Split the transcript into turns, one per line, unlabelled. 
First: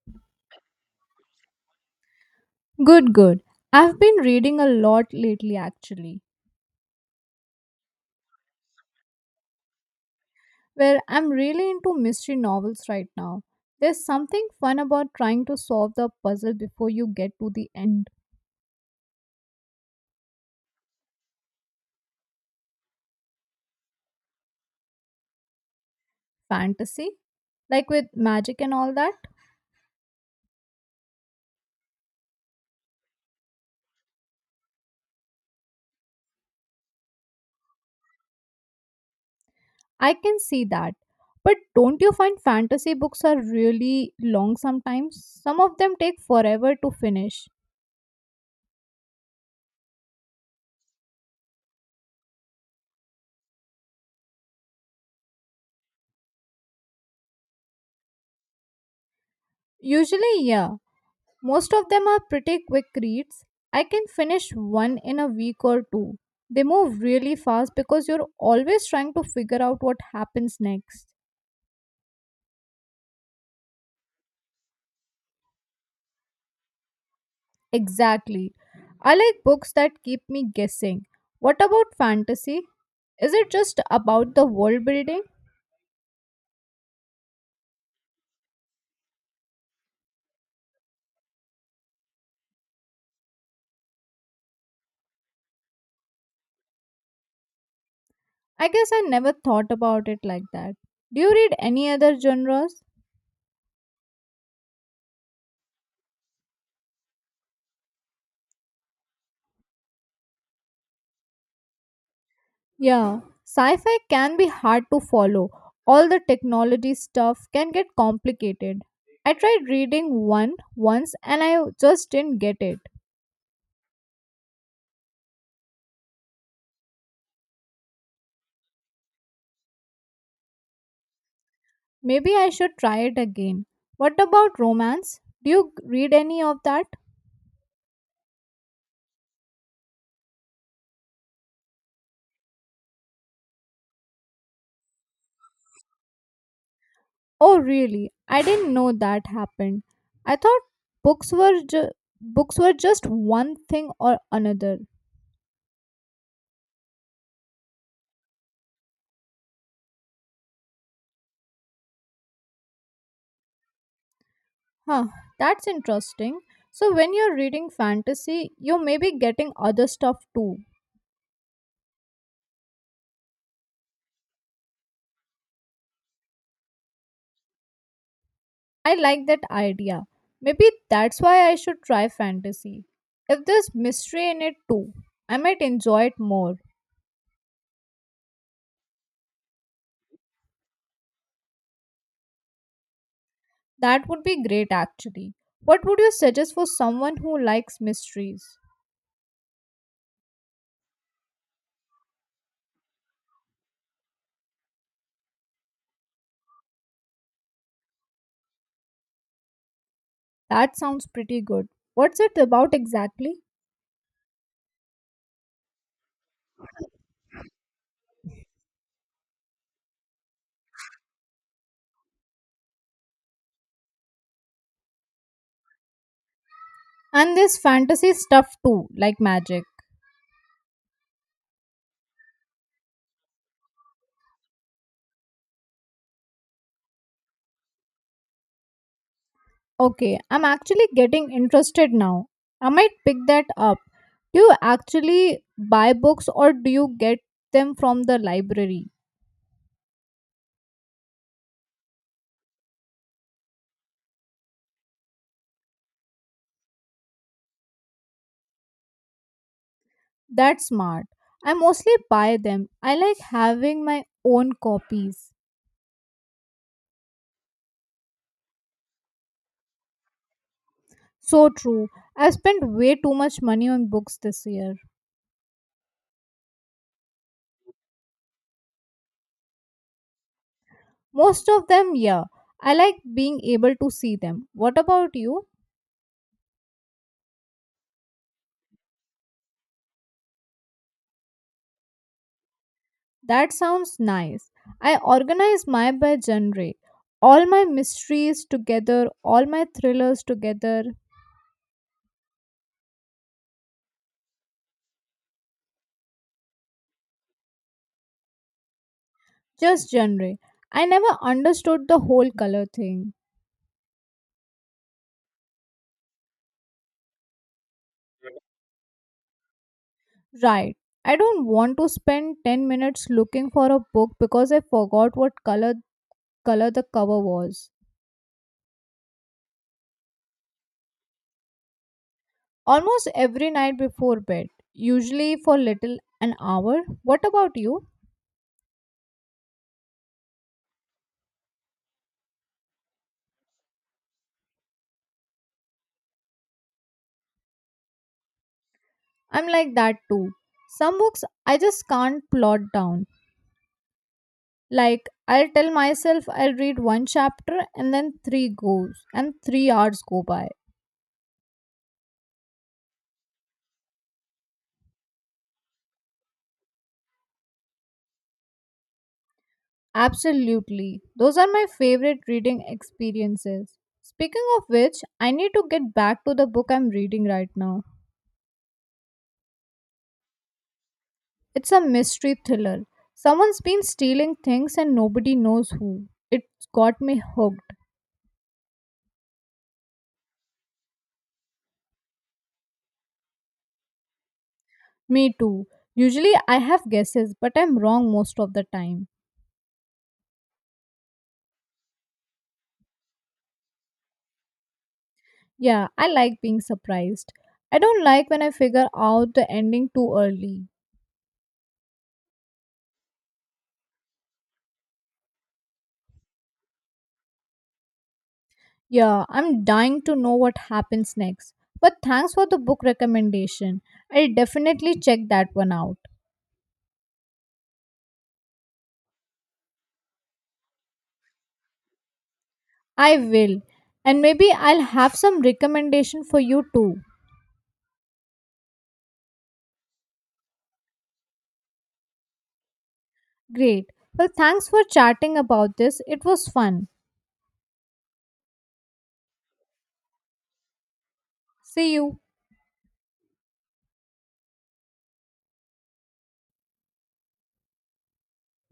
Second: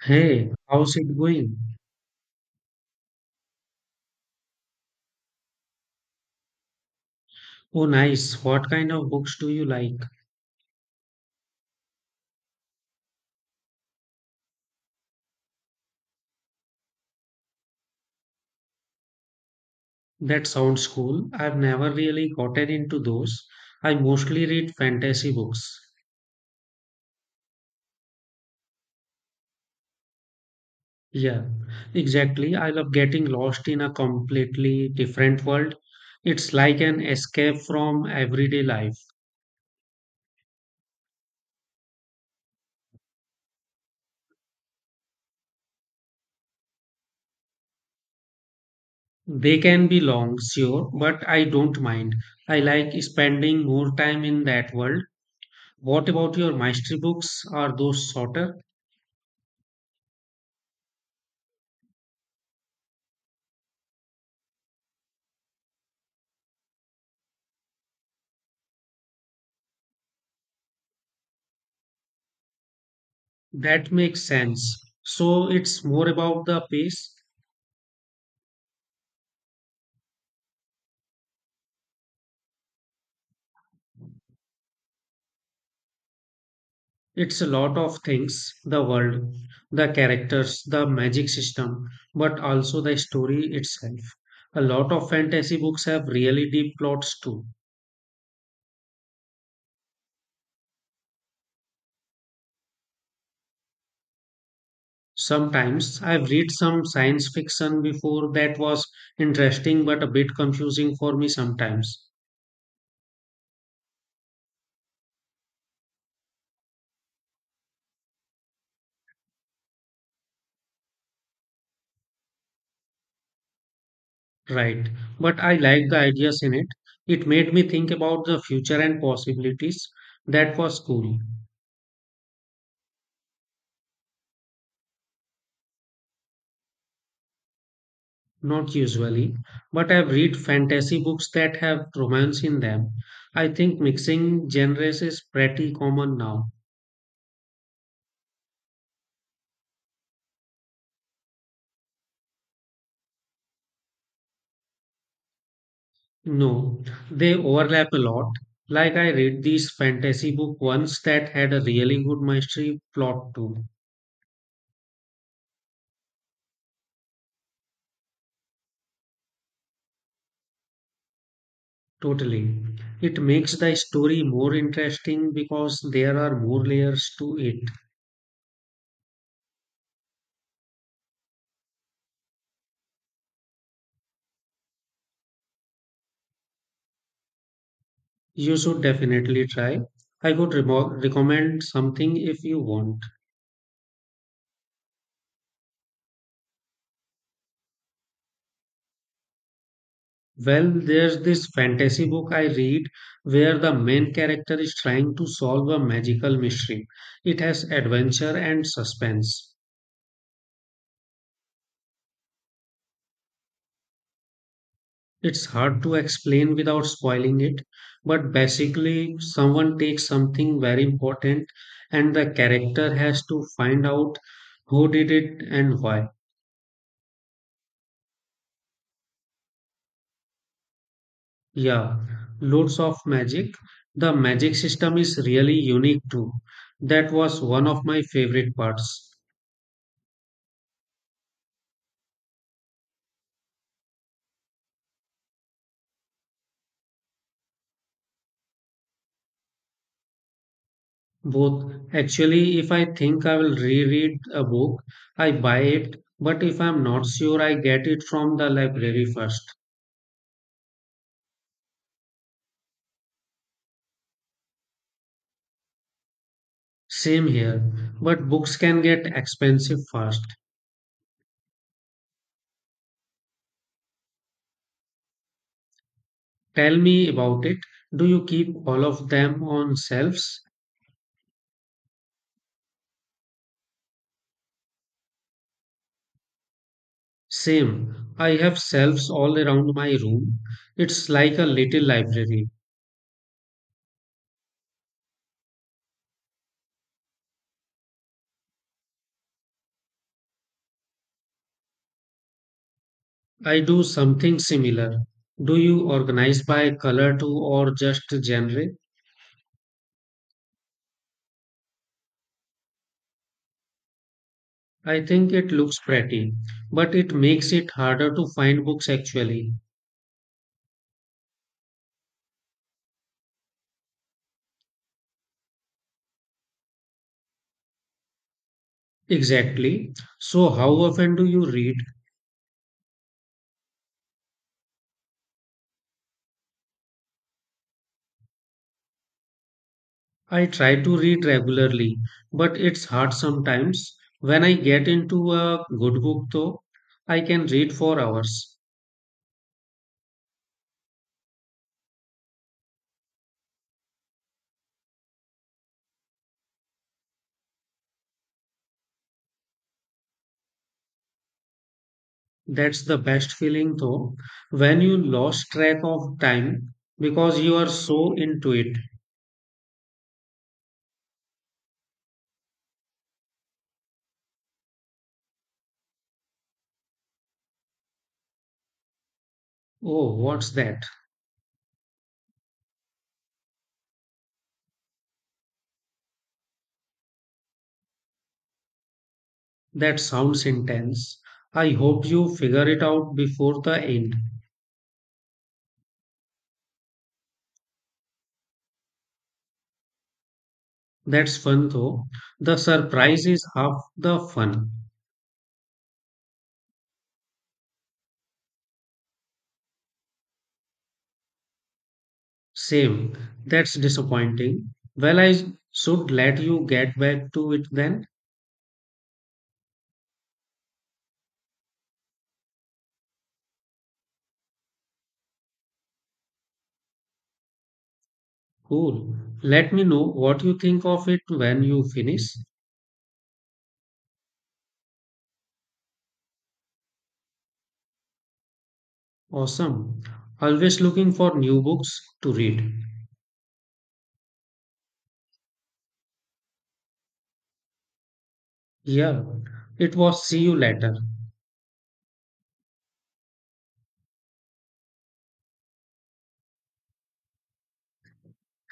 Hey, how's it going?
Good, good. I've been reading a lot lately, actually,
Oh, nice. What kind of books do you like?
where I'm really into mystery novels right now. There's something fun about trying to solve the puzzle before you get to the end.
That sounds cool. I've never really gotten into those. I mostly read fantasy books.
Fantasy? Like with magic and all that?
Yeah, exactly. I love getting lost in a completely different world. It's like an escape from everyday life.
I can see that. But don't you find fantasy books are really long sometimes? Some of them take forever to finish.
They can be long, sure, but I don't mind. I like spending more time in that world. What about your mystery books? Are those shorter?
Usually, yeah. Most of them are pretty quick reads. I can finish one in a week or two. They move really fast because you're always trying to figure out what happens next.
That makes sense. So it's more about the pace.
Exactly. I like books that keep me guessing. What about fantasy? Is it just about the world building?
It's a lot of things, the world, the characters, the magic system, but also the story itself. A lot of fantasy books have really deep plots too.
I guess I never thought about it like that. Do you read any other genres?
Sometimes I've read some science fiction before that was interesting but a bit confusing for me sometimes.
Yeah, sci fi can be hard to follow. All the technology stuff can get complicated. I tried reading one once and I just didn't get it.
Right. But I like the ideas in it. It made me think about the future and possibilities. That was cool.
Maybe I should try it again. What about romance? Do you read any of that?
Not usually, but I've read fantasy books that have romance in them. I think mixing genres is pretty common now.
Oh, really? I didn't know that happened. I thought books were ju- books were just one thing or another.
No, they overlap a lot. Like I read this fantasy book once that had a really good mystery plot too.
Huh, that's interesting. So when you're reading fantasy, you may be getting other stuff too.
Totally. It makes the story more interesting because there are more layers to it.
I like that idea. Maybe that's why I should try fantasy. If there's mystery in it too, I might enjoy it more.
You should definitely try. I would remo recommend something if you want.
That would be great, actually. What would you suggest for someone who likes mysteries?
Well, there's this fantasy book I read where the main character is trying to solve a magical mystery. It has adventure and suspense.
That sounds pretty good. What's it about exactly?
It's hard to explain without spoiling it, but basically, someone takes something very important and the character has to find out who did it and why.
And this fantasy stuff too, like magic.
Yeah, loads of magic. The magic system is really unique too. That was one of my favorite parts.
Okay, I'm actually getting interested now. I might pick that up. Do you actually buy books or do you get them from the library?
Both. Actually, if I think I will reread a book, I buy it, but if I'm not sure, I get it from the library first.
That's smart. I mostly buy them. I like having my own copies.
Same here, but books can get expensive fast.
So true. I spent way too much money on books this year.
Tell me about it. Do you keep all of them on shelves?
Most of them, yeah. I like being able to see them. What about you?
Same. I have shelves all around my room. It's like a little library.
That sounds nice. I organize my by genre. All my mysteries together, all my thrillers together,
I do something similar. Do you organize by color too or just genre?
just genre. I never understood the whole color thing.
I think it looks pretty, but it makes it harder to find books actually.
Right. I don't want to spend 10 minutes looking for a book because I forgot what color the cover was.
Exactly. So, how often do you read?
Almost every night before bed, usually for little an hour. What about you?
I try to read regularly, but it's hard sometimes. When I get into a good book, though, I can read for hours.
I'm like that too. Some books I just can't plot down. Like I'll tell myself I'll read one chapter and then 3 goes and 3 hours go by.
That's the best feeling, though, when you lost track of time because you are so into it.
Absolutely. Those are my favorite reading experiences. Speaking of which, I need to get back to the book I'm reading right now.
Oh, what's that?
It's a mystery thriller. Someone's been stealing things and nobody knows who. It's got me hooked.
That sounds intense. I hope you figure it out before the end.
Me too. Usually I have guesses, but I'm wrong most of the time.
That's fun though. The surprise is half the fun.
Yeah, I like being surprised. I don't like when I figure out the ending too early.
Same. That's disappointing. Well, I should let you get back to it then.
Yeah, I'm dying to know what happens next. But thanks for the book recommendation. I'll definitely check that one out.
Cool. Let me know what you think of it when you finish.
I will. And maybe I'll have some recommendation for you too.
Awesome. Always looking for new books to read.
Great. Well, thanks for chatting about this. It was fun.
Yeah. It was see you later.
See you.